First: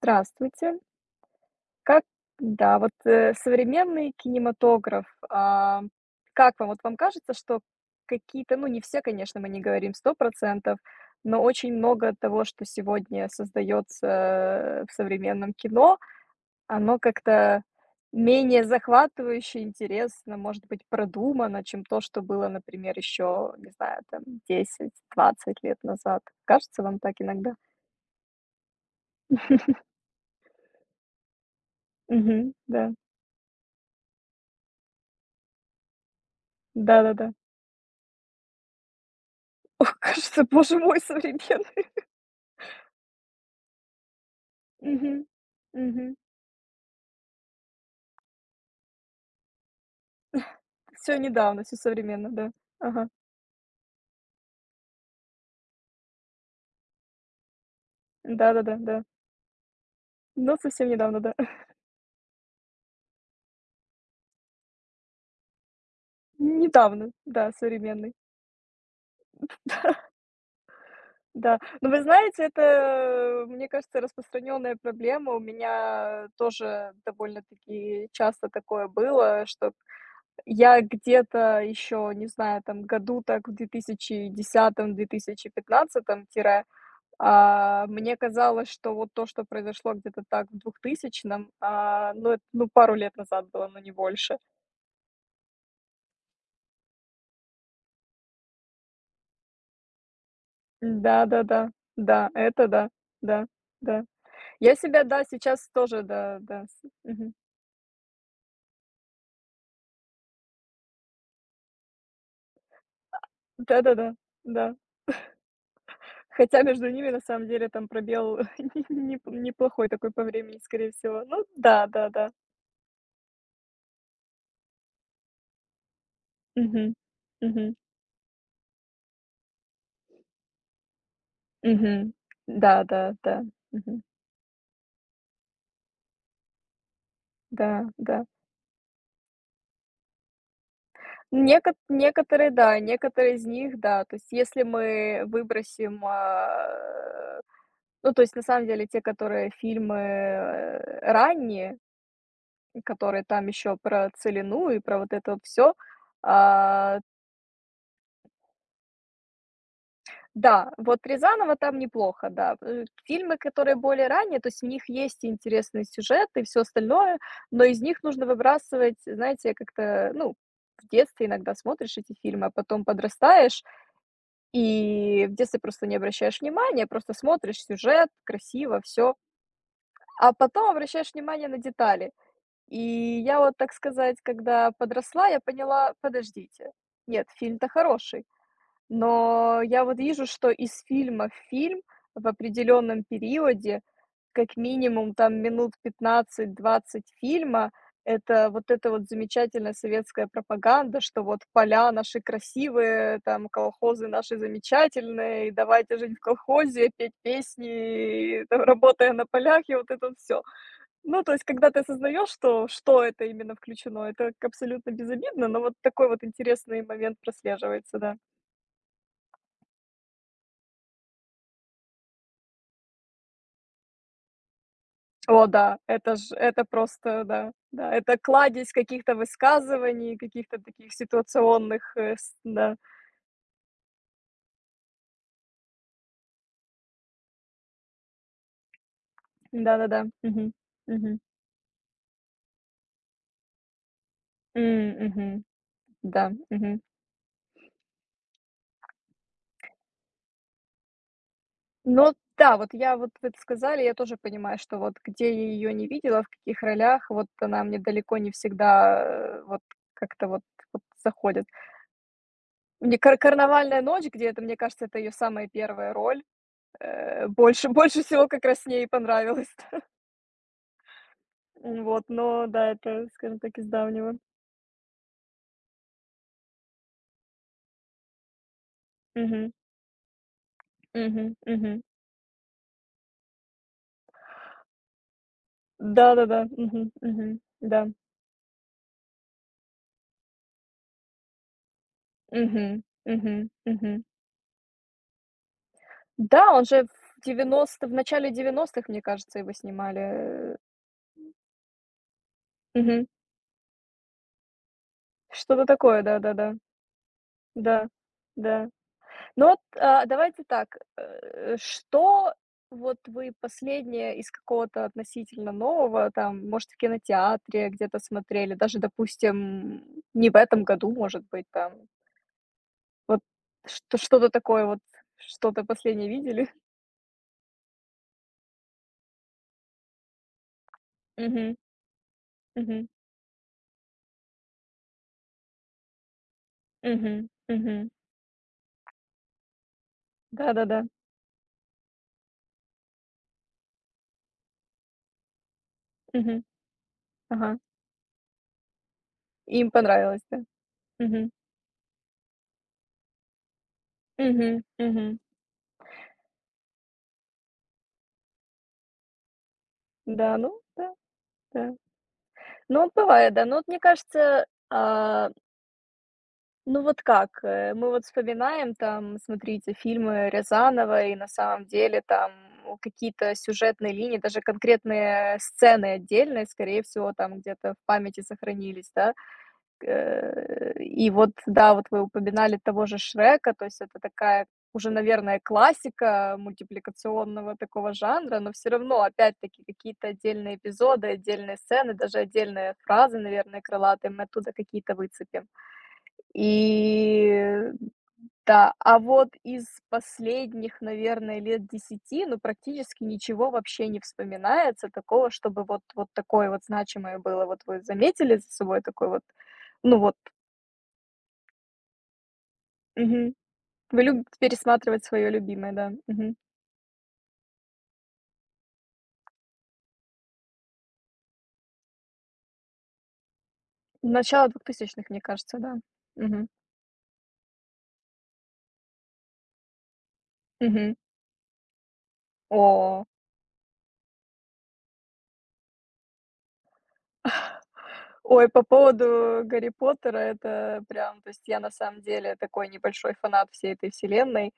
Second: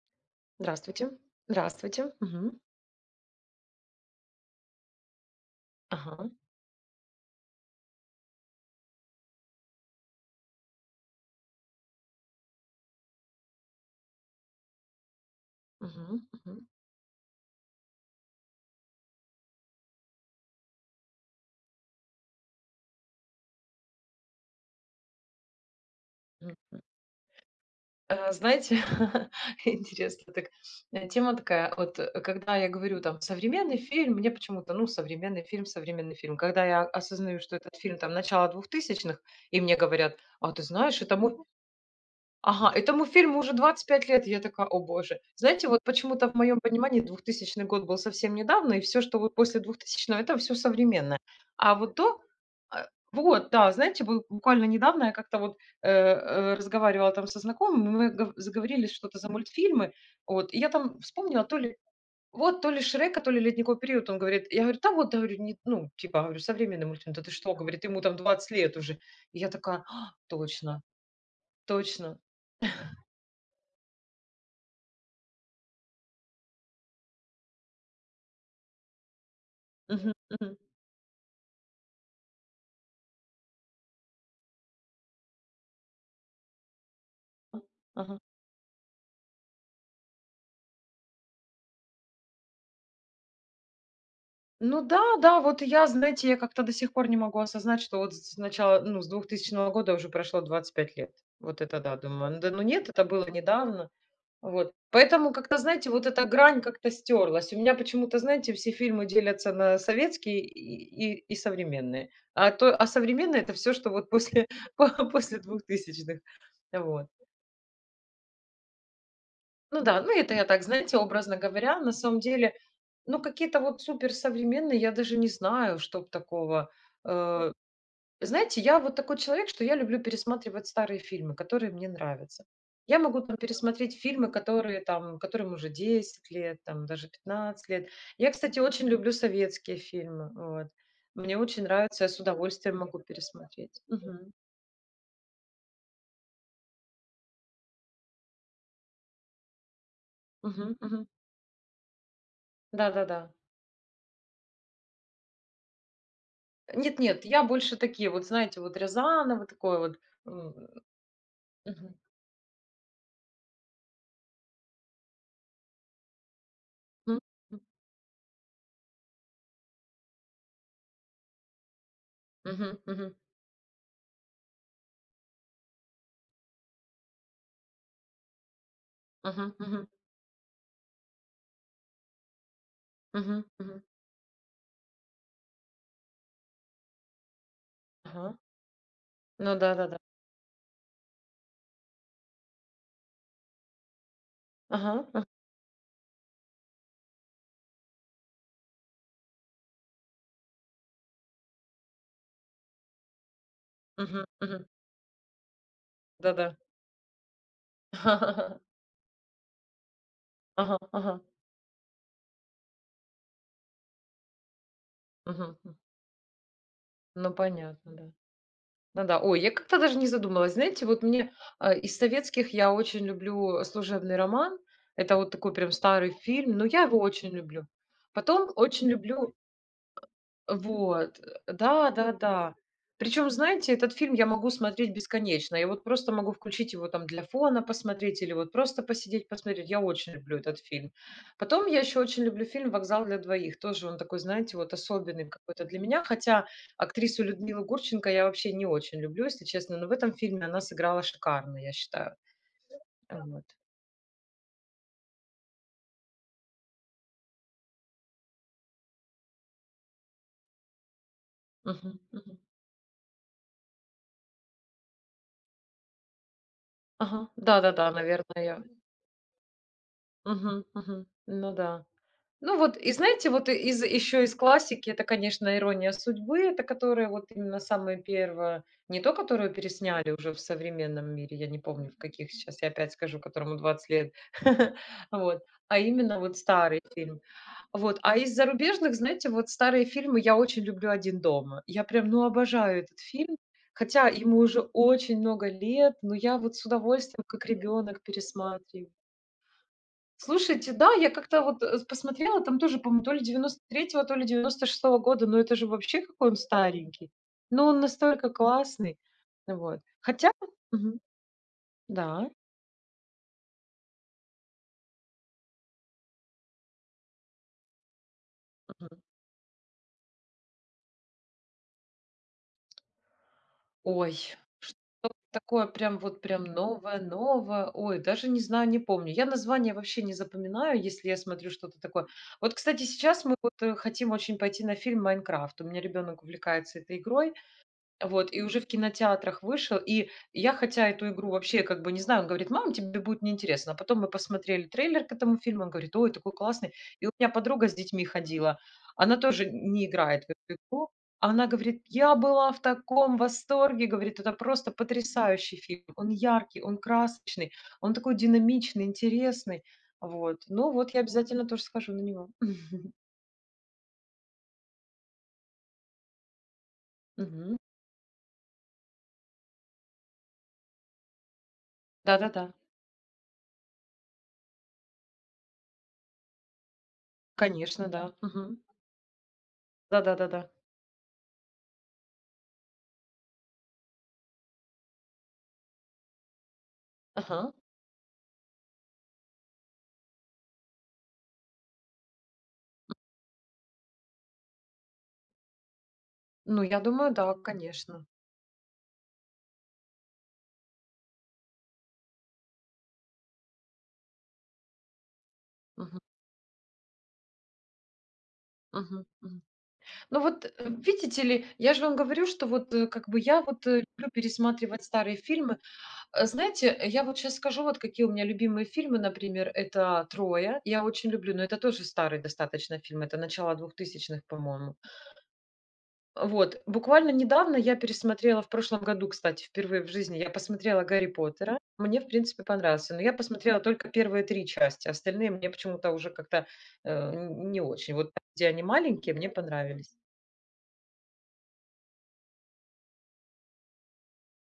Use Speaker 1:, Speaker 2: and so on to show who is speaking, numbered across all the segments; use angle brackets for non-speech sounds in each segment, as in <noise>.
Speaker 1: Здравствуйте.
Speaker 2: Здравствуйте.
Speaker 1: Как
Speaker 2: Здравствуйте. Мгм.
Speaker 1: да, вот, э, современный кинематограф,
Speaker 2: Ага.
Speaker 1: как вам? Вот вам кажется, что какие-то, ну, не все, конечно, мы не говорим 100%, но очень много того, что сегодня создается в современном кино,
Speaker 2: Мгм. Мгм.
Speaker 1: оно как-то менее захватывающе, интересно, может быть, продумано, чем то, что было, например, еще, не знаю, там 10, 20 лет назад.
Speaker 2: Мгм.
Speaker 1: Кажется вам так иногда?
Speaker 2: Знаете, <laughs>
Speaker 1: <laughs>
Speaker 2: интересно так, тема такая.
Speaker 1: Мгм.
Speaker 2: Когда я
Speaker 1: Да.
Speaker 2: говорю там: "Современный фильм", мне почему-то, ну, современный фильм, современный фильм. Когда я
Speaker 1: Да-да-да.
Speaker 2: осознаю, что этот фильм там начала двухтысячных, и мне
Speaker 1: Ох, <laughs>
Speaker 2: говорят:
Speaker 1: кажется,
Speaker 2: "А ты
Speaker 1: боже
Speaker 2: знаешь,
Speaker 1: мой,
Speaker 2: это мой".
Speaker 1: современный.
Speaker 2: Ага, этому фильму уже 25 лет, и я такая: "О боже".
Speaker 1: Мгм.
Speaker 2: Знаете, вот
Speaker 1: Мгм.
Speaker 2: почему-то в моем понимании двухтысячный год был совсем недавно, и все, что вот после двухтысячного, это все
Speaker 1: Всё
Speaker 2: современное.
Speaker 1: недавно,
Speaker 2: А
Speaker 1: всё
Speaker 2: вот до...
Speaker 1: современно, да.
Speaker 2: а,
Speaker 1: Ага.
Speaker 2: вот, да, знаете, бу буквально недавно я как-то вот, разговаривала там со знакомым, и мы гов
Speaker 1: Да-да-да,
Speaker 2: заговорились
Speaker 1: да.
Speaker 2: что-то за мультфильмы. Вот,
Speaker 1: Но
Speaker 2: и я
Speaker 1: совсем
Speaker 2: там
Speaker 1: недавно, да.
Speaker 2: вспомнила то
Speaker 1: <laughs>
Speaker 2: ли вот, то ли "Шрека", то ли "Ледниковый период". Он говорит, я говорю: "Да вот", да, говорю, не ну, типа, говорю, современный
Speaker 1: Недавно,
Speaker 2: мультфильм. "Да ты
Speaker 1: да,
Speaker 2: что?" Говорит, ему
Speaker 1: современный.
Speaker 2: там 20 лет уже. И я такая: "А, точно,
Speaker 1: Да. Но вы
Speaker 2: точно".
Speaker 1: знаете, это, мне кажется, распространенная проблема. У меня тоже довольно-таки часто такое было, что
Speaker 2: Мгм, мгм.
Speaker 1: я где-то еще, не знаю, там году так в две тысячи десятом, 2000 пятнадцатом, тире
Speaker 2: А,
Speaker 1: Мне
Speaker 2: ага.
Speaker 1: казалось, что вот то, что произошло где-то так в двухтысячном, а, ну, это, ну, пару лет назад было, но не больше.
Speaker 2: Ну да, да, вот я, знаете, я как-то до сих пор не могу осознать, что вот с начала, ну, с двухтысячного года уже прошло 25 лет. Вот
Speaker 1: Да-да-да,
Speaker 2: это да,
Speaker 1: да, да, да, да,
Speaker 2: думаю. Ну Да ну
Speaker 1: это
Speaker 2: нет,
Speaker 1: да,
Speaker 2: это было
Speaker 1: да,
Speaker 2: недавно.
Speaker 1: да.
Speaker 2: Вот.
Speaker 1: Я себя, да,
Speaker 2: Поэтому как-то,
Speaker 1: сейчас
Speaker 2: знаете,
Speaker 1: тоже,
Speaker 2: вот эта
Speaker 1: да,
Speaker 2: грань
Speaker 1: да, с
Speaker 2: как-то
Speaker 1: мгм.
Speaker 2: стерлась. У меня почему-то, знаете, все фильмы делятся на советские и современные. А современные — это все, что
Speaker 1: Да-да-да,
Speaker 2: вот
Speaker 1: да,
Speaker 2: после,
Speaker 1: да,
Speaker 2: <laughs>
Speaker 1: да.
Speaker 2: после двухтысячных.
Speaker 1: Хотя между
Speaker 2: Вот.
Speaker 1: ними на самом деле там пробел <laughs> не
Speaker 2: Ну
Speaker 1: неплохой
Speaker 2: да,
Speaker 1: такой
Speaker 2: ну
Speaker 1: по
Speaker 2: это я
Speaker 1: времени,
Speaker 2: так,
Speaker 1: скорее
Speaker 2: знаете,
Speaker 1: всего.
Speaker 2: образно
Speaker 1: Ну
Speaker 2: говоря,
Speaker 1: да,
Speaker 2: на самом
Speaker 1: да-да.
Speaker 2: деле, ну какие-то вот суперсовременные, я даже не знаю, чтоб такого.
Speaker 1: Мгм.
Speaker 2: Э,
Speaker 1: Мгм.
Speaker 2: знаете, я вот такой человек, что я люблю пересматривать старые фильмы, которые мне
Speaker 1: Мгм.
Speaker 2: нравятся.
Speaker 1: Да,
Speaker 2: Я
Speaker 1: да,
Speaker 2: могу там
Speaker 1: да.
Speaker 2: пересмотреть
Speaker 1: Мгм.
Speaker 2: фильмы, которые там, которым уже 10 лет, там даже пятнадцать
Speaker 1: Да,
Speaker 2: лет.
Speaker 1: да.
Speaker 2: Я, кстати, очень люблю советские фильмы. Вот. Мне очень нравится, я с
Speaker 1: Некоторые,
Speaker 2: удовольствием
Speaker 1: да,
Speaker 2: могу
Speaker 1: некоторые из
Speaker 2: пересмотреть.
Speaker 1: них, да. То есть
Speaker 2: Мгм.
Speaker 1: если мы выбросим, ну, то есть на самом деле те, которые фильмы,
Speaker 2: Мгм. Мгм.
Speaker 1: ранние,
Speaker 2: Да-да-да.
Speaker 1: которые там еще про "Целину" и про вот это вот всё. А,
Speaker 2: Нет-нет, я больше такие вот, знаете, вот Рязанова, такое вот. М,
Speaker 1: да, вот Рязанова там
Speaker 2: мгм,
Speaker 1: неплохо, да. Фильмы, которые более ранние, то есть в них есть и интересный сюжет, и все
Speaker 2: м,
Speaker 1: остальное,
Speaker 2: м,
Speaker 1: но из них нужно выбрасывать, знаете, как-то, ну, в детстве иногда смотришь эти фильмы, а
Speaker 2: мгм,
Speaker 1: потом
Speaker 2: мгм,
Speaker 1: подрастаешь. И в детстве просто не обращаешь внимания, просто смотришь сюжет, красиво, все.
Speaker 2: мгм, мгм,
Speaker 1: А потом обращаешь внимание на детали. И я
Speaker 2: мгм,
Speaker 1: вот, так
Speaker 2: мгм.
Speaker 1: сказать, когда подросла, я поняла: подождите, нет, фильм-то хороший.
Speaker 2: Ага. Ну
Speaker 1: Но я
Speaker 2: да-да-да.
Speaker 1: вот вижу, что из фильма в фильм в определенном периоде, как
Speaker 2: Ага,
Speaker 1: минимум
Speaker 2: ага,
Speaker 1: там минут 15–20 фильма, это вот эта вот замечательная советская пропаганда, что вот поля наши красивые, там колхозы
Speaker 2: мгм,
Speaker 1: наши
Speaker 2: мгм.
Speaker 1: замечательные, и давайте жить в
Speaker 2: Да-да.
Speaker 1: колхозе, петь песни, и там,
Speaker 2: <laughs>
Speaker 1: работая на полях, и вот это все.
Speaker 2: Ага, ага.
Speaker 1: Ну, то есть, когда ты осознаешь, что, что это именно включено, это абсолютно безобидно,
Speaker 2: Мгм,
Speaker 1: но вот
Speaker 2: м.
Speaker 1: такой вот интересный момент
Speaker 2: Ну понятно,
Speaker 1: прослеживается,
Speaker 2: да.
Speaker 1: да.
Speaker 2: Ну да. Ой, я как-то даже не задумалась. Знаете, вот мне, из советских я очень люблю "Служебный роман". Это вот
Speaker 1: О
Speaker 2: такой прям
Speaker 1: да,
Speaker 2: старый
Speaker 1: это ж
Speaker 2: фильм,
Speaker 1: это
Speaker 2: но я его
Speaker 1: просто,
Speaker 2: очень
Speaker 1: да,
Speaker 2: люблю.
Speaker 1: да, это
Speaker 2: Потом
Speaker 1: кладезь
Speaker 2: очень
Speaker 1: каких-то
Speaker 2: люблю...
Speaker 1: высказываний, каких-то таких
Speaker 2: Вот,
Speaker 1: ситуационных, с
Speaker 2: да-да-да.
Speaker 1: да,
Speaker 2: Причем, знаете, этот фильм я могу смотреть бесконечно. Я вот просто могу включить его там для фона посмотреть или вот просто посидеть посмотреть. Я
Speaker 1: да-да-да,
Speaker 2: очень люблю
Speaker 1: мгм,
Speaker 2: этот фильм.
Speaker 1: мгм,
Speaker 2: Потом я еще очень люблю фильм "Вокзал для двоих". Тоже он такой, знаете,
Speaker 1: м,
Speaker 2: вот особенный
Speaker 1: мгм,
Speaker 2: какой-то для меня,
Speaker 1: да,
Speaker 2: хотя
Speaker 1: мгм.
Speaker 2: актрису Людмилу Гурченко я вообще не очень люблю, если честно, но в этом фильме она сыграла шикарно, я
Speaker 1: Ну
Speaker 2: считаю.
Speaker 1: да, вот я вот вы это
Speaker 2: Вот.
Speaker 1: сказали, я тоже понимаю, что вот где я её не видела, в каких ролях, вот она мне далеко не всегда, вот как-то вот заходит.
Speaker 2: Мгм, мгм.
Speaker 1: Мне кар "Карнавальная ночь", где это, мне кажется, это ее самая первая роль, э,
Speaker 2: Ага,
Speaker 1: больше <laughs>
Speaker 2: да-да-да,
Speaker 1: больше всего
Speaker 2: наверное,
Speaker 1: как раз
Speaker 2: я.
Speaker 1: с ней и понравилось.
Speaker 2: Мгм, мгм. Ну да.
Speaker 1: М, вот, но
Speaker 2: Ну
Speaker 1: да,
Speaker 2: вот, и
Speaker 1: это,
Speaker 2: знаете,
Speaker 1: скажем
Speaker 2: вот и
Speaker 1: так, из
Speaker 2: из
Speaker 1: давнего.
Speaker 2: еще из классики — это, конечно, "Ирония судьбы", это которая вот именно самая первая, не то,
Speaker 1: Мгм,
Speaker 2: которую пересняли уже в современном
Speaker 1: мгм,
Speaker 2: мире, я не
Speaker 1: мгм.
Speaker 2: помню, в каких, сейчас я опять скажу, которому 20 лет. <laughs> Вот, а именно вот
Speaker 1: Да-да-да.
Speaker 2: старый
Speaker 1: Мгм,
Speaker 2: фильм.
Speaker 1: мгм. Да.
Speaker 2: Вот, а из зарубежных, знаете, вот старые фильмы я очень люблю "Один дома". Я прям, ну, обожаю
Speaker 1: Мгм,
Speaker 2: этот фильм,
Speaker 1: мгм, мгм.
Speaker 2: хотя ему уже очень много лет, но я
Speaker 1: Да,
Speaker 2: вот
Speaker 1: он
Speaker 2: с
Speaker 1: же в
Speaker 2: удовольствием, как
Speaker 1: 90 в
Speaker 2: ребенок,
Speaker 1: начале девяностых,
Speaker 2: пересматриваю.
Speaker 1: мне кажется, его снимали. Э,
Speaker 2: Слушайте, да, я как-то вот, посмотрела, там тоже, по-моему,
Speaker 1: мгм.
Speaker 2: то ли 93-го, то ли 96-го года, но это
Speaker 1: Что-то
Speaker 2: же вообще
Speaker 1: такое,
Speaker 2: какой он
Speaker 1: да-да-да.
Speaker 2: старенький.
Speaker 1: Да,
Speaker 2: Но он
Speaker 1: да.
Speaker 2: настолько
Speaker 1: Да, да.
Speaker 2: классный.
Speaker 1: Ну вот,
Speaker 2: Вот. Хотя...
Speaker 1: давайте так,
Speaker 2: Мгм. Да.
Speaker 1: что вот вы последнее из какого-то относительно нового, там, может, в кинотеатре где-то смотрели, даже,
Speaker 2: Мгм.
Speaker 1: допустим, не в этом году, может быть, там вот что
Speaker 2: Ой, что
Speaker 1: что-то
Speaker 2: такое прям
Speaker 1: последнее
Speaker 2: вот прям
Speaker 1: видели?
Speaker 2: новое-новое. Ой, даже не знаю, не помню. Я название вообще не запоминаю, если я смотрю
Speaker 1: Мгм,
Speaker 2: что-то такое. Вот, кстати,
Speaker 1: мгм,
Speaker 2: сейчас мы вот, хотим очень пойти на фильм "Майнкрафт". У меня ребенок увлекается этой
Speaker 1: мгм,
Speaker 2: игрой.
Speaker 1: мгм.
Speaker 2: Вот, и уже в кинотеатрах вышел. И я,
Speaker 1: Да-да-да.
Speaker 2: хотя эту игру вообще как бы не знаю, он говорит: "Мам, тебе будет неинтересно". А потом мы посмотрели трейлер к этому фильму, он говорит: "Ой, такой
Speaker 1: Мгм.
Speaker 2: классный". И у меня
Speaker 1: Ага.
Speaker 2: подруга с детьми ходила, она тоже
Speaker 1: Им
Speaker 2: не
Speaker 1: понравилось,
Speaker 2: играет в
Speaker 1: да?
Speaker 2: эту игру. А
Speaker 1: Мгм,
Speaker 2: она говорит: "Я была в таком восторге". Говорит: "Это
Speaker 1: мгм,
Speaker 2: просто
Speaker 1: мгм.
Speaker 2: потрясающий фильм. Он яркий, он красочный, он такой динамичный, интересный".
Speaker 1: Да,
Speaker 2: Вот.
Speaker 1: ну
Speaker 2: Ну вот
Speaker 1: да,
Speaker 2: я обязательно тоже
Speaker 1: да.
Speaker 2: схожу на него. <laughs>
Speaker 1: Ну, вот бывает, да. Ну, вот мне кажется, ну вот как,
Speaker 2: Мгм.
Speaker 1: мы вот вспоминаем там, смотрите, фильмы Рязанова, и на самом деле там
Speaker 2: Да-да-да.
Speaker 1: у какие-то сюжетные линии, даже конкретные сцены отдельные, скорее всего, там где-то в
Speaker 2: Конечно, да.
Speaker 1: памяти
Speaker 2: Мгм.
Speaker 1: сохранились, да.
Speaker 2: Да-да-да-да.
Speaker 1: И вот, да, вот вы упоминали того же Шрека, то есть это такая уже, наверное, классика
Speaker 2: Ага.
Speaker 1: мультипликационного такого жанра, но все равно, опять-таки, какие-то отдельные эпизоды, отдельные сцены, даже отдельные фразы, наверное, крылатые, мы оттуда какие-то выцепим.
Speaker 2: Ну, я думаю, да,
Speaker 1: И
Speaker 2: конечно.
Speaker 1: да, а вот из последних, наверное, лет 10 ну, практически ничего вообще не вспоминается такого, чтобы вот
Speaker 2: Мгм.
Speaker 1: вот такое вот значимое было. Вот вы заметили за собой
Speaker 2: Мгм.
Speaker 1: такой вот,
Speaker 2: Мгм.
Speaker 1: ну, вот
Speaker 2: Ну вот, видите ли, я же вам говорю, что вот, как бы
Speaker 1: Мгм.
Speaker 2: я вот,
Speaker 1: Вы
Speaker 2: люблю
Speaker 1: любите
Speaker 2: пересматривать
Speaker 1: пересматривать
Speaker 2: старые
Speaker 1: свое
Speaker 2: фильмы.
Speaker 1: любимое, да? Мгм.
Speaker 2: Знаете, я вот сейчас скажу, вот какие у меня любимые фильмы, например, это "Троя". Я очень люблю, но это тоже старый достаточно фильм, это начало двухтысячных,
Speaker 1: Начало
Speaker 2: по-моему.
Speaker 1: двухтысячных, мне кажется, да? Мгм.
Speaker 2: Вот, буквально недавно я пересмотрела, в прошлом году, кстати, впервые в жизни я посмотрела
Speaker 1: Мгм.
Speaker 2: "Гарри Поттера". Мне, в принципе, понравился, но
Speaker 1: О.
Speaker 2: я посмотрела только первые 3 части, остальные мне почему-то уже как-то, э, н не очень. Вот там, где
Speaker 1: Ой,
Speaker 2: они
Speaker 1: по
Speaker 2: маленькие, мне
Speaker 1: поводу Гарри
Speaker 2: понравились.
Speaker 1: Поттера, это прям, то есть я на самом деле такой небольшой фанат всей этой вселенной.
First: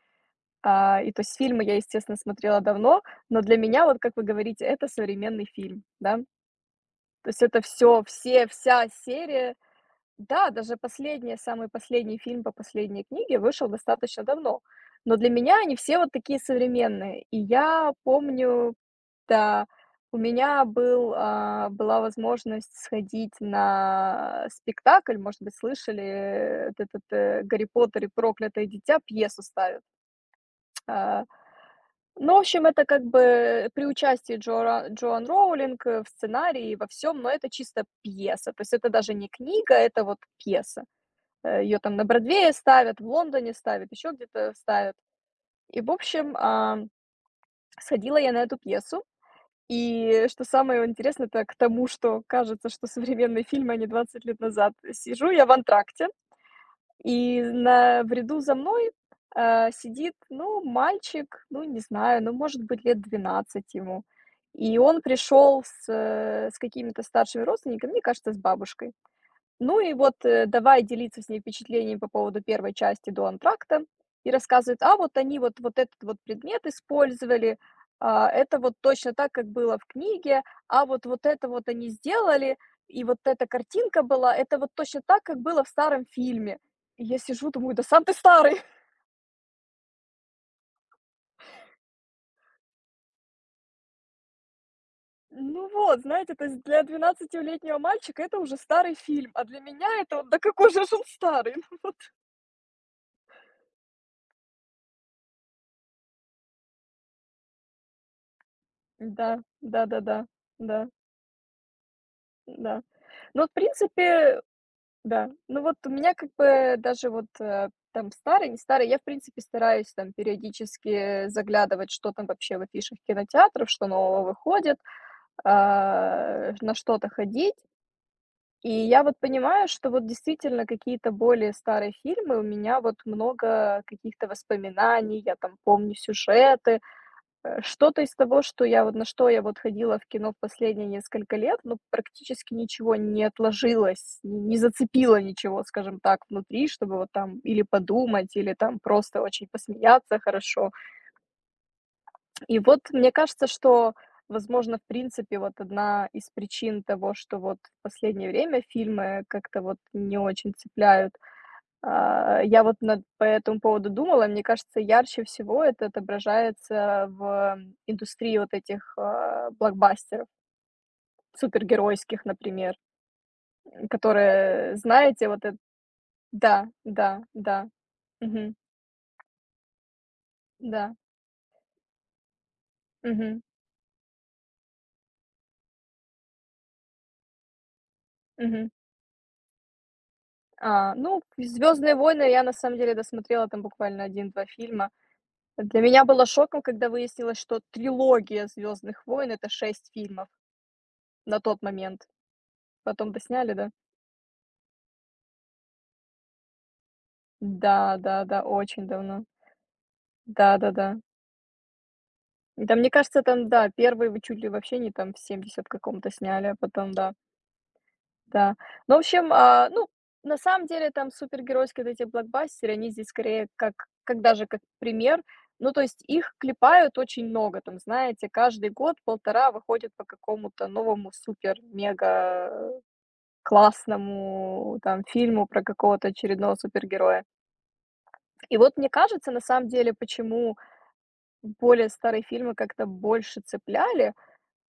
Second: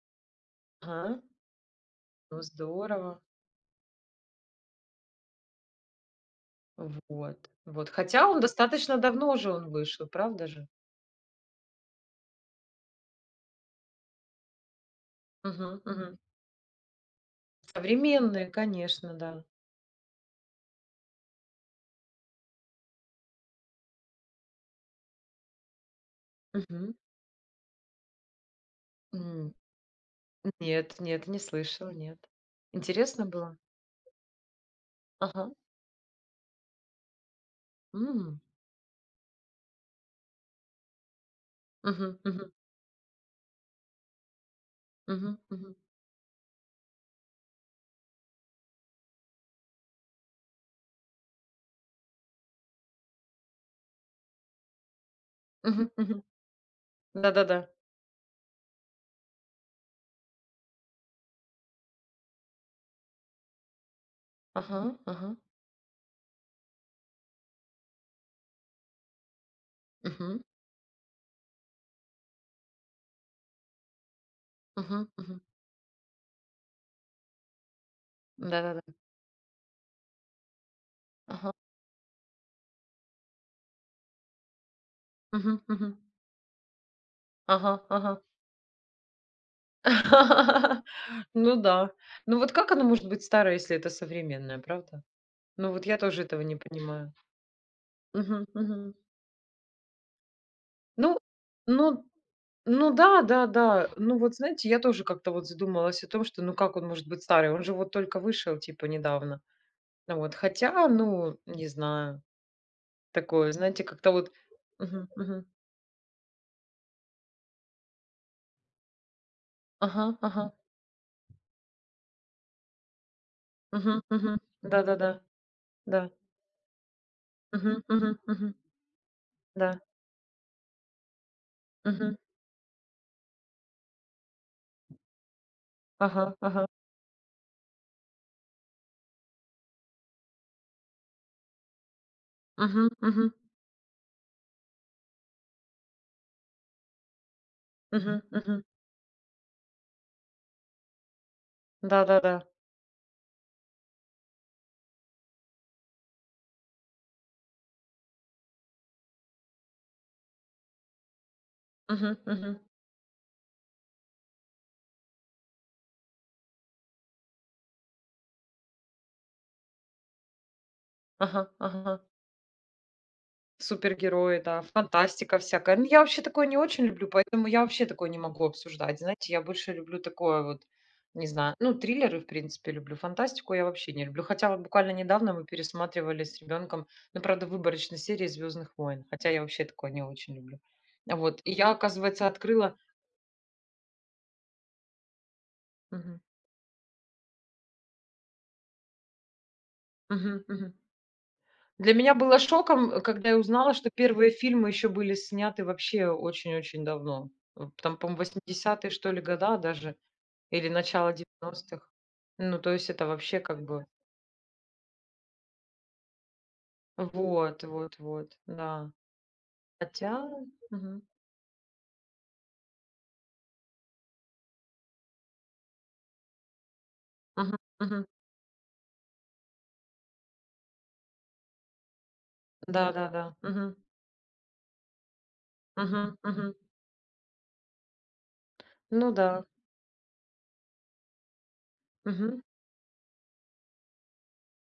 Speaker 1: И
Speaker 2: Ага,
Speaker 1: то есть фильмы я, естественно,
Speaker 2: ну
Speaker 1: смотрела давно,
Speaker 2: здорово.
Speaker 1: но для меня, вот как вы говорите, это современный фильм, да? То есть
Speaker 2: Вот,
Speaker 1: это
Speaker 2: вот. Хотя он
Speaker 1: все, вся
Speaker 2: достаточно давно же
Speaker 1: серия.
Speaker 2: он вышел, правда
Speaker 1: Да,
Speaker 2: же?
Speaker 1: даже последний, самый последний фильм по последней книге вышел достаточно давно. Но для меня они
Speaker 2: Мгм,
Speaker 1: все вот
Speaker 2: мгм.
Speaker 1: такие современные. И я
Speaker 2: Современные,
Speaker 1: помню,
Speaker 2: конечно, да.
Speaker 1: да, у меня был, была возможность сходить на спектакль, может быть, слышали, вот
Speaker 2: Мгм.
Speaker 1: этот «Гарри Поттер и проклятое дитя» пьесу
Speaker 2: М.
Speaker 1: ставят.
Speaker 2: Нет,
Speaker 1: А,
Speaker 2: нет, не слышала, нет.
Speaker 1: ну, в общем, это как
Speaker 2: Интересно было?
Speaker 1: бы при участии Джоан
Speaker 2: Ага.
Speaker 1: Роулинг в сценарии и во всем, но это чисто
Speaker 2: М.
Speaker 1: пьеса. То есть это даже не книга, это вот пьеса. Ее там на
Speaker 2: Мгм, мгм.
Speaker 1: Бродвее ставят, в Лондоне ставят, еще где-то ставят.
Speaker 2: Мгм, мгм.
Speaker 1: И, в общем, сходила я на эту пьесу. И что самое интересное, это к тому, что кажется, что современные фильмы, а не 20 лет назад. Сижу я в
Speaker 2: Мгм,
Speaker 1: антракте,
Speaker 2: мгм.
Speaker 1: и
Speaker 2: Да-да-да.
Speaker 1: на в ряду за мной, сидит, ну, мальчик, ну, не знаю, ну, может быть, лет 12 ему. И
Speaker 2: Ага,
Speaker 1: он
Speaker 2: ага.
Speaker 1: пришел с, с какими-то старшими родственниками, мне кажется, с бабушкой. Ну и вот,
Speaker 2: Мгм,
Speaker 1: давай делиться с ней впечатлениями по поводу первой части "До антракта" и рассказывает: "А
Speaker 2: мгм,
Speaker 1: вот они
Speaker 2: мгм.
Speaker 1: вот вот этот вот предмет использовали, а это вот
Speaker 2: Да-да-да.
Speaker 1: точно так, как было в книге, а вот вот это
Speaker 2: Ага.
Speaker 1: вот они сделали, и вот эта картинка была, это вот точно так, как
Speaker 2: Мгм,
Speaker 1: было в
Speaker 2: мгм.
Speaker 1: старом фильме". И я сижу,
Speaker 2: Ага,
Speaker 1: думаю: "Да сам ты
Speaker 2: ага.
Speaker 1: старый". <laughs>
Speaker 2: <laughs> Ну да. Ну вот как оно может быть старое, если это современное, правда?
Speaker 1: Ну
Speaker 2: Ну вот я
Speaker 1: вот,
Speaker 2: тоже
Speaker 1: знаете,
Speaker 2: этого
Speaker 1: то
Speaker 2: не
Speaker 1: есть для
Speaker 2: понимаю.
Speaker 1: 12-летнего мальчика это
Speaker 2: Мгм,
Speaker 1: уже
Speaker 2: мгм.
Speaker 1: старый фильм, а для меня это вот да какой же ж он
Speaker 2: Ну
Speaker 1: старый? <laughs>
Speaker 2: ну ну да, да-да. Ну вот знаете, я тоже как-то вот задумалась о том, что ну как он может быть старый? Он же вот только вышел типа
Speaker 1: Да,
Speaker 2: недавно.
Speaker 1: да-да-да,
Speaker 2: Ну вот,
Speaker 1: да,
Speaker 2: хотя,
Speaker 1: да,
Speaker 2: ну, не знаю,
Speaker 1: да, да. Но
Speaker 2: такое,
Speaker 1: в
Speaker 2: знаете, как-то вот...
Speaker 1: принципе
Speaker 2: Мгм,
Speaker 1: да,
Speaker 2: мгм.
Speaker 1: ну вот у меня как бы даже вот, там старый, не старый, я в принципе стараюсь
Speaker 2: Ага,
Speaker 1: там
Speaker 2: ага.
Speaker 1: периодически заглядывать, что там вообще в афишах кинотеатров, что
Speaker 2: Мгм,
Speaker 1: нового
Speaker 2: мгм.
Speaker 1: выходит,
Speaker 2: Да-да-да. Да.
Speaker 1: на что-то ходить.
Speaker 2: Мгм, мгм, мгм.
Speaker 1: И я вот понимаю,
Speaker 2: Да.
Speaker 1: что вот действительно какие-то более старые
Speaker 2: Мгм.
Speaker 1: фильмы, у меня вот много каких-то воспоминаний, я там помню
Speaker 2: Ага, ага.
Speaker 1: сюжеты. Что-то из того, что я вот ходила в кино в последние несколько лет, ну, практически
Speaker 2: Мгм,
Speaker 1: ничего не
Speaker 2: мгм.
Speaker 1: отложилось, н не зацепило ничего, скажем так, внутри, чтобы вот там или
Speaker 2: Мгм,
Speaker 1: подумать, или
Speaker 2: мгм.
Speaker 1: там просто очень посмеяться хорошо.
Speaker 2: Да-да-да.
Speaker 1: И вот мне кажется, что возможно, в принципе, вот одна из причин того, что вот в последнее время фильмы как-то вот не очень цепляют,
Speaker 2: Мгм, мгм.
Speaker 1: я вот над по этому поводу думала. Мне кажется, ярче всего это отображается в индустрии вот этих, блокбастеров
Speaker 2: Ага, ага.
Speaker 1: супергеройских, например,
Speaker 2: Супергерои, да,
Speaker 1: которые, знаете,
Speaker 2: фантастика
Speaker 1: вот это,
Speaker 2: всякая. Ну, я вообще такое не
Speaker 1: да,
Speaker 2: очень люблю,
Speaker 1: да,
Speaker 2: поэтому я вообще такое не могу
Speaker 1: мгм,
Speaker 2: обсуждать. Знаете, я больше люблю такое вот,
Speaker 1: да,
Speaker 2: не знаю, ну, триллеры, в принципе, люблю.
Speaker 1: мгм,
Speaker 2: Фантастику я вообще не люблю. Хотя вот буквально недавно мы пересматривали с ребенком, ну, правда, выборочной серии
Speaker 1: мгм.
Speaker 2: «Звездных войн». Хотя я вообще такое не очень люблю.
Speaker 1: Ну,
Speaker 2: Вот. И я,
Speaker 1: "Звездные войны"
Speaker 2: оказывается,
Speaker 1: я на
Speaker 2: открыла...
Speaker 1: самом деле досмотрела там буквально один-два фильма. Для меня
Speaker 2: Мгм.
Speaker 1: было шоком, когда выяснилось, что трилогия "Звездных войн" — это 6 фильмов
Speaker 2: Мгм. Мгм.
Speaker 1: на тот
Speaker 2: Для
Speaker 1: момент.
Speaker 2: меня было шоком,
Speaker 1: Потом
Speaker 2: когда я
Speaker 1: досняли, да.
Speaker 2: узнала, что первые фильмы еще были сняты вообще очень-очень давно. Там,
Speaker 1: Да,
Speaker 2: по-моему,
Speaker 1: да, да, очень
Speaker 2: 80-е, что ли,
Speaker 1: давно.
Speaker 2: года даже. Или
Speaker 1: Да-да-да. Да, да.
Speaker 2: начало девяностых, ну, то
Speaker 1: Да,
Speaker 2: есть
Speaker 1: мне
Speaker 2: это
Speaker 1: кажется,
Speaker 2: вообще
Speaker 1: там,
Speaker 2: как
Speaker 1: да,
Speaker 2: бы...
Speaker 1: 1 вы чуть ли вообще не там в 70 каком-то сняли, а потом, да,
Speaker 2: Вот, вот, вот,
Speaker 1: да.
Speaker 2: да.
Speaker 1: Ну, в общем,
Speaker 2: Хотя...
Speaker 1: на самом деле,
Speaker 2: Мгм.
Speaker 1: там супергеройские вот эти блокбастеры, они здесь скорее как даже как пример. Ну, то есть их клепают очень
Speaker 2: Мгм.
Speaker 1: много, там,
Speaker 2: Мгм.
Speaker 1: знаете, каждый год полтора выходит по какому-то новому супер-мега-классному
Speaker 2: Да-да-да. Мгм.
Speaker 1: там фильму про какого-то
Speaker 2: Мгм. Мгм.
Speaker 1: очередного супергероя. И вот мне
Speaker 2: Ну
Speaker 1: кажется, на
Speaker 2: да.
Speaker 1: самом деле, почему более старые
Speaker 2: Мгм.
Speaker 1: фильмы как-то больше цепляли,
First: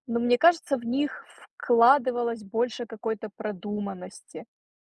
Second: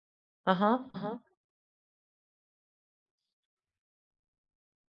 Speaker 1: но мне
Speaker 2: Ага,
Speaker 1: кажется, в
Speaker 2: ага.
Speaker 1: них вкладывалось больше какой-то продуманности.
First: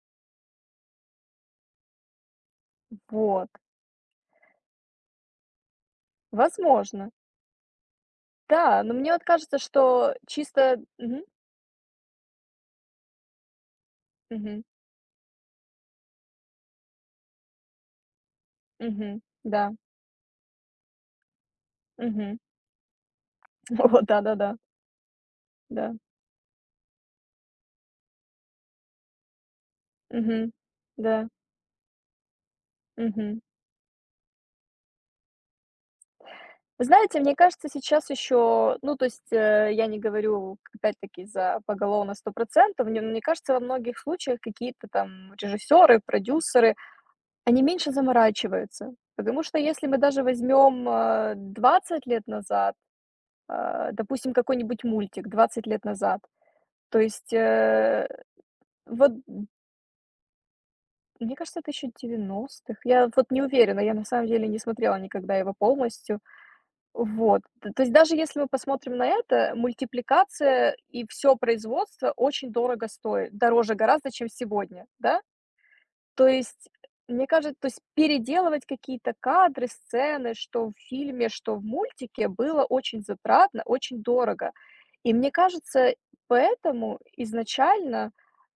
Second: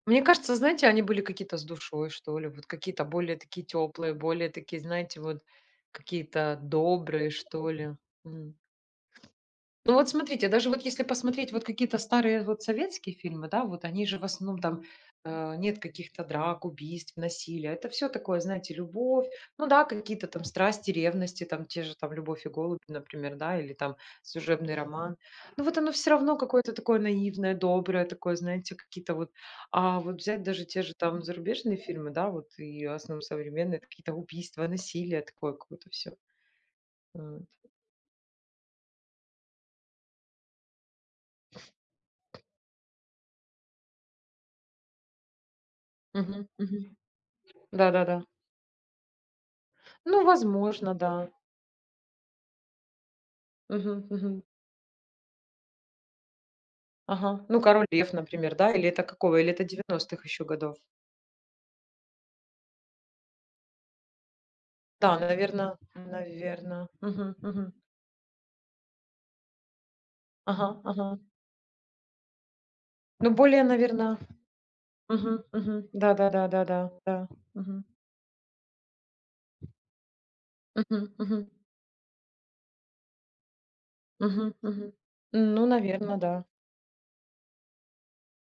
Speaker 2: Мне кажется, знаете, они были какие-то с душой, что ли, вот какие-то более
Speaker 1: Вот,
Speaker 2: такие теплые, более такие, знаете, вот какие-то
Speaker 1: возможно.
Speaker 2: добрые, что ли. М.
Speaker 1: Да, но мне вот кажется,
Speaker 2: Ну вот
Speaker 1: что
Speaker 2: смотрите, даже
Speaker 1: чисто
Speaker 2: вот если
Speaker 1: мгм,
Speaker 2: посмотреть вот какие-то старые вот советские фильмы, да, вот они же в основном
Speaker 1: мгм,
Speaker 2: там нет каких-то драк, убийств, насилия. Это все такое, знаете,
Speaker 1: мгм,
Speaker 2: любовь.
Speaker 1: да,
Speaker 2: Ну да, какие-то там страсти, ревности, там те же там
Speaker 1: мгм.
Speaker 2: «Любовь и голуби», например, да, или там
Speaker 1: <laughs> Вот, да-да-да,
Speaker 2: «Служебный роман». Ну вот оно
Speaker 1: да,
Speaker 2: все равно какое-то такое наивное, доброе, такое, знаете, какие-то вот... А вот взять
Speaker 1: мгм,
Speaker 2: даже те же там
Speaker 1: да,
Speaker 2: зарубежные фильмы, да, вот и в основном
Speaker 1: мгм.
Speaker 2: современные, какие-то убийства, насилие, такое какое-то все.
Speaker 1: Знаете, мне кажется, сейчас еще, ну, то есть, я не говорю, опять-таки, за поголовно 100%, мне кажется, во многих случаях какие-то там режиссеры, продюсеры они меньше
Speaker 2: Да-да-да.
Speaker 1: заморачиваются. Потому что если мы даже
Speaker 2: Ну,
Speaker 1: возьмем,
Speaker 2: возможно, да.
Speaker 1: 20 лет назад,
Speaker 2: Мгм,
Speaker 1: допустим,
Speaker 2: мгм.
Speaker 1: какой-нибудь мультик 20 лет назад, то есть,
Speaker 2: Ага. Ну, "Король лев", например, да? Или это
Speaker 1: вот,
Speaker 2: какого? Или это девяностых еще годов?
Speaker 1: мне кажется, это еще 90-х. Я вот не уверена, я на самом деле не смотрела
Speaker 2: Да,
Speaker 1: никогда его
Speaker 2: наверно
Speaker 1: полностью.
Speaker 2: наверно.
Speaker 1: Вот. Т то есть даже если мы посмотрим на это,
Speaker 2: Ага,
Speaker 1: мультипликация и
Speaker 2: ага.
Speaker 1: все производство очень дорого
Speaker 2: Ну,
Speaker 1: стоит,
Speaker 2: более,
Speaker 1: дороже гораздо,
Speaker 2: наверно...
Speaker 1: чем сегодня, да? То
Speaker 2: Да-да-да-да-да, да, да, да, да,
Speaker 1: есть,
Speaker 2: да,
Speaker 1: мне
Speaker 2: да.
Speaker 1: кажется, то есть
Speaker 2: Мгм,
Speaker 1: переделывать какие-то кадры, сцены, что в
Speaker 2: мгм,
Speaker 1: фильме,
Speaker 2: мгм,
Speaker 1: что в мультике, было очень затратно, очень дорого.
Speaker 2: мгм, мгм.
Speaker 1: И мне
Speaker 2: Ну,
Speaker 1: кажется,
Speaker 2: наверно, да.
Speaker 1: поэтому изначально,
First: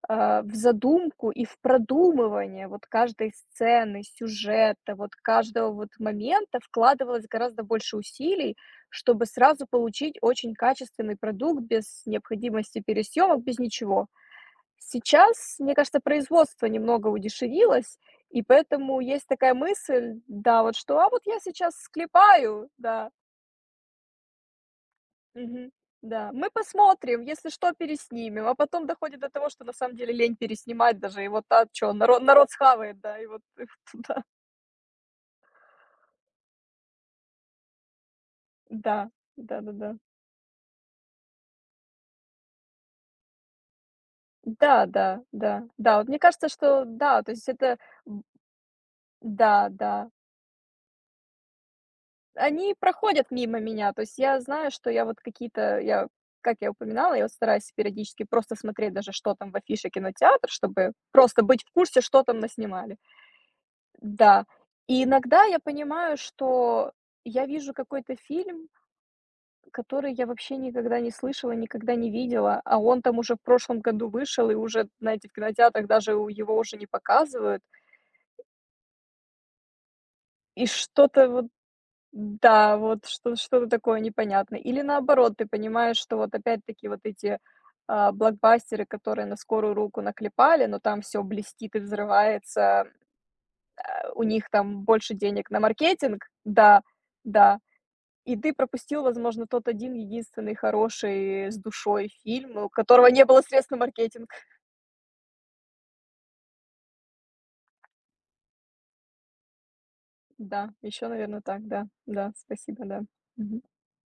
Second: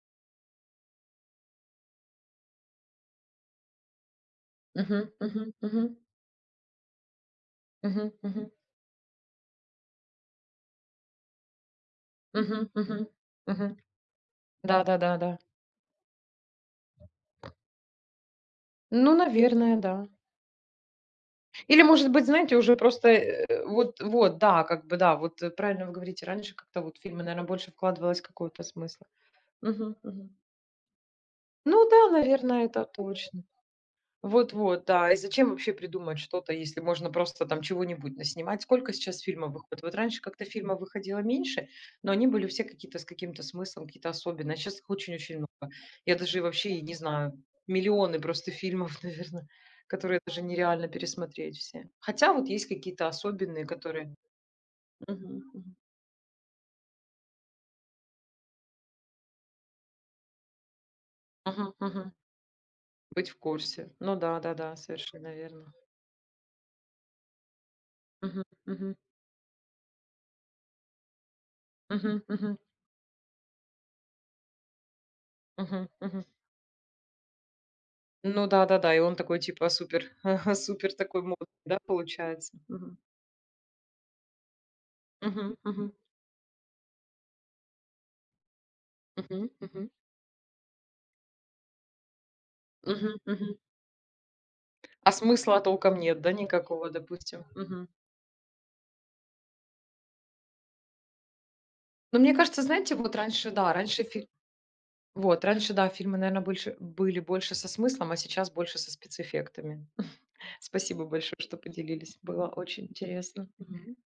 Speaker 1: в задумку и в продумывание вот каждой сцены, сюжета,
Speaker 2: Мгм,
Speaker 1: вот
Speaker 2: мгм,
Speaker 1: каждого вот
Speaker 2: мгм,
Speaker 1: момента вкладывалось гораздо больше
Speaker 2: мгм, мгм,
Speaker 1: усилий, чтобы сразу получить очень качественный продукт без
Speaker 2: мгм,
Speaker 1: необходимости
Speaker 2: мгм,
Speaker 1: пересъемок, без
Speaker 2: мгм.
Speaker 1: ничего.
Speaker 2: Да-да-да-да.
Speaker 1: Сейчас, мне кажется, производство немного удешевилось, и поэтому
Speaker 2: Ну,
Speaker 1: есть такая
Speaker 2: наверное, да.
Speaker 1: мысль, да, вот что: "А вот я сейчас
Speaker 2: Или, может быть, знаете,
Speaker 1: склепаю".
Speaker 2: уже просто,
Speaker 1: Да,
Speaker 2: да, как бы, да, вот,
Speaker 1: мгм,
Speaker 2: правильно вы говорите,
Speaker 1: да. "Мы
Speaker 2: раньше как-то вот в фильмы,
Speaker 1: посмотрим,
Speaker 2: наверное,
Speaker 1: если
Speaker 2: больше
Speaker 1: что,
Speaker 2: вкладывалось
Speaker 1: переснимем". А
Speaker 2: какого-то
Speaker 1: потом
Speaker 2: смысла.
Speaker 1: доходит до того, что на
Speaker 2: Мгм,
Speaker 1: самом деле
Speaker 2: мгм.
Speaker 1: лень переснимать даже. И вот, а
Speaker 2: Ну
Speaker 1: что
Speaker 2: да,
Speaker 1: народ
Speaker 2: наверное, это
Speaker 1: схавает, да, и вот
Speaker 2: точно.
Speaker 1: <laughs> и вот туда.
Speaker 2: Вот-вот, да. И зачем вообще придумать что-то, если можно просто там чего-нибудь наснимать? Сколько
Speaker 1: Да,
Speaker 2: сейчас фильмов выходит? Вот
Speaker 1: да-да-да.
Speaker 2: раньше как-то фильмов выходило меньше, но они были все какие-то с каким-то смыслом, какие-то особенные. А сейчас
Speaker 1: Да, да,
Speaker 2: их
Speaker 1: да,
Speaker 2: очень-очень
Speaker 1: да, да,
Speaker 2: много.
Speaker 1: да. Вот
Speaker 2: Я
Speaker 1: мне
Speaker 2: даже
Speaker 1: кажется,
Speaker 2: вообще и
Speaker 1: что
Speaker 2: не
Speaker 1: да, то
Speaker 2: знаю,
Speaker 1: есть это,
Speaker 2: миллионы
Speaker 1: м,
Speaker 2: просто фильмов, <laughs> наверное,
Speaker 1: да, да.
Speaker 2: которые даже нереально пересмотреть все. Хотя вот есть
Speaker 1: Они
Speaker 2: какие-то
Speaker 1: проходят мимо
Speaker 2: особенные,
Speaker 1: меня. То
Speaker 2: которые...
Speaker 1: есть я знаю, что я вот
Speaker 2: Мгм, мгм.
Speaker 1: какие-то, я, как я упоминала, я вот стараюсь периодически просто смотреть даже, что там в афише кинотеатра, чтобы просто быть в
Speaker 2: Мгм,
Speaker 1: курсе,
Speaker 2: мгм.
Speaker 1: что там наснимали.
Speaker 2: Быть в курсе. Ну да,
Speaker 1: Да.
Speaker 2: да, да,
Speaker 1: И
Speaker 2: совершенно
Speaker 1: иногда я
Speaker 2: верно.
Speaker 1: понимаю, что я вижу какой-то
Speaker 2: Мгм,
Speaker 1: фильм,
Speaker 2: мгм,
Speaker 1: который я вообще никогда не слышала, никогда не
Speaker 2: мгм, мгм,
Speaker 1: видела, а он там уже в прошлом году вышел, и уже, знаете, в кинотеатрах
Speaker 2: мгм,
Speaker 1: даже
Speaker 2: мгм.
Speaker 1: его уже не показывают.
Speaker 2: Ну да-да-да, и он такой типа супер <laughs>
Speaker 1: И
Speaker 2: супер такой
Speaker 1: что-то
Speaker 2: модный,
Speaker 1: вот
Speaker 2: да, получается?
Speaker 1: да,
Speaker 2: Мгм.
Speaker 1: вот что что-то такое непонятное. Или наоборот, ты
Speaker 2: Мгм, мгм,
Speaker 1: понимаешь, что вот опять-таки вот эти, блокбастеры, которые на
Speaker 2: мгм,
Speaker 1: скорую
Speaker 2: мгм,
Speaker 1: руку наклепали, но там все блестит и взрывается,
Speaker 2: мгм, мгм.
Speaker 1: у них там
Speaker 2: А
Speaker 1: больше денег
Speaker 2: смысла
Speaker 1: на
Speaker 2: толком нет,
Speaker 1: маркетинг.
Speaker 2: да,
Speaker 1: Да,
Speaker 2: никакого, допустим?
Speaker 1: да.
Speaker 2: Мгм.
Speaker 1: И ты пропустил, возможно, тот один единственный хороший, с душой
Speaker 2: Ну, мне
Speaker 1: фильм,
Speaker 2: кажется,
Speaker 1: у
Speaker 2: знаете,
Speaker 1: которого
Speaker 2: вот
Speaker 1: не было
Speaker 2: раньше,
Speaker 1: средств
Speaker 2: да,
Speaker 1: на
Speaker 2: раньше фи
Speaker 1: маркетинг.
Speaker 2: вот, раньше, да, фильмы, наверное, больше были больше со смыслом, а сейчас больше со спецэффектами. <laughs>
Speaker 1: Да,
Speaker 2: Спасибо
Speaker 1: еще,
Speaker 2: большое,
Speaker 1: наверное,
Speaker 2: что
Speaker 1: так, да,
Speaker 2: поделились.
Speaker 1: да,
Speaker 2: Было очень
Speaker 1: спасибо, да.
Speaker 2: интересно.
Speaker 1: Мгм.
Speaker 2: Мгм.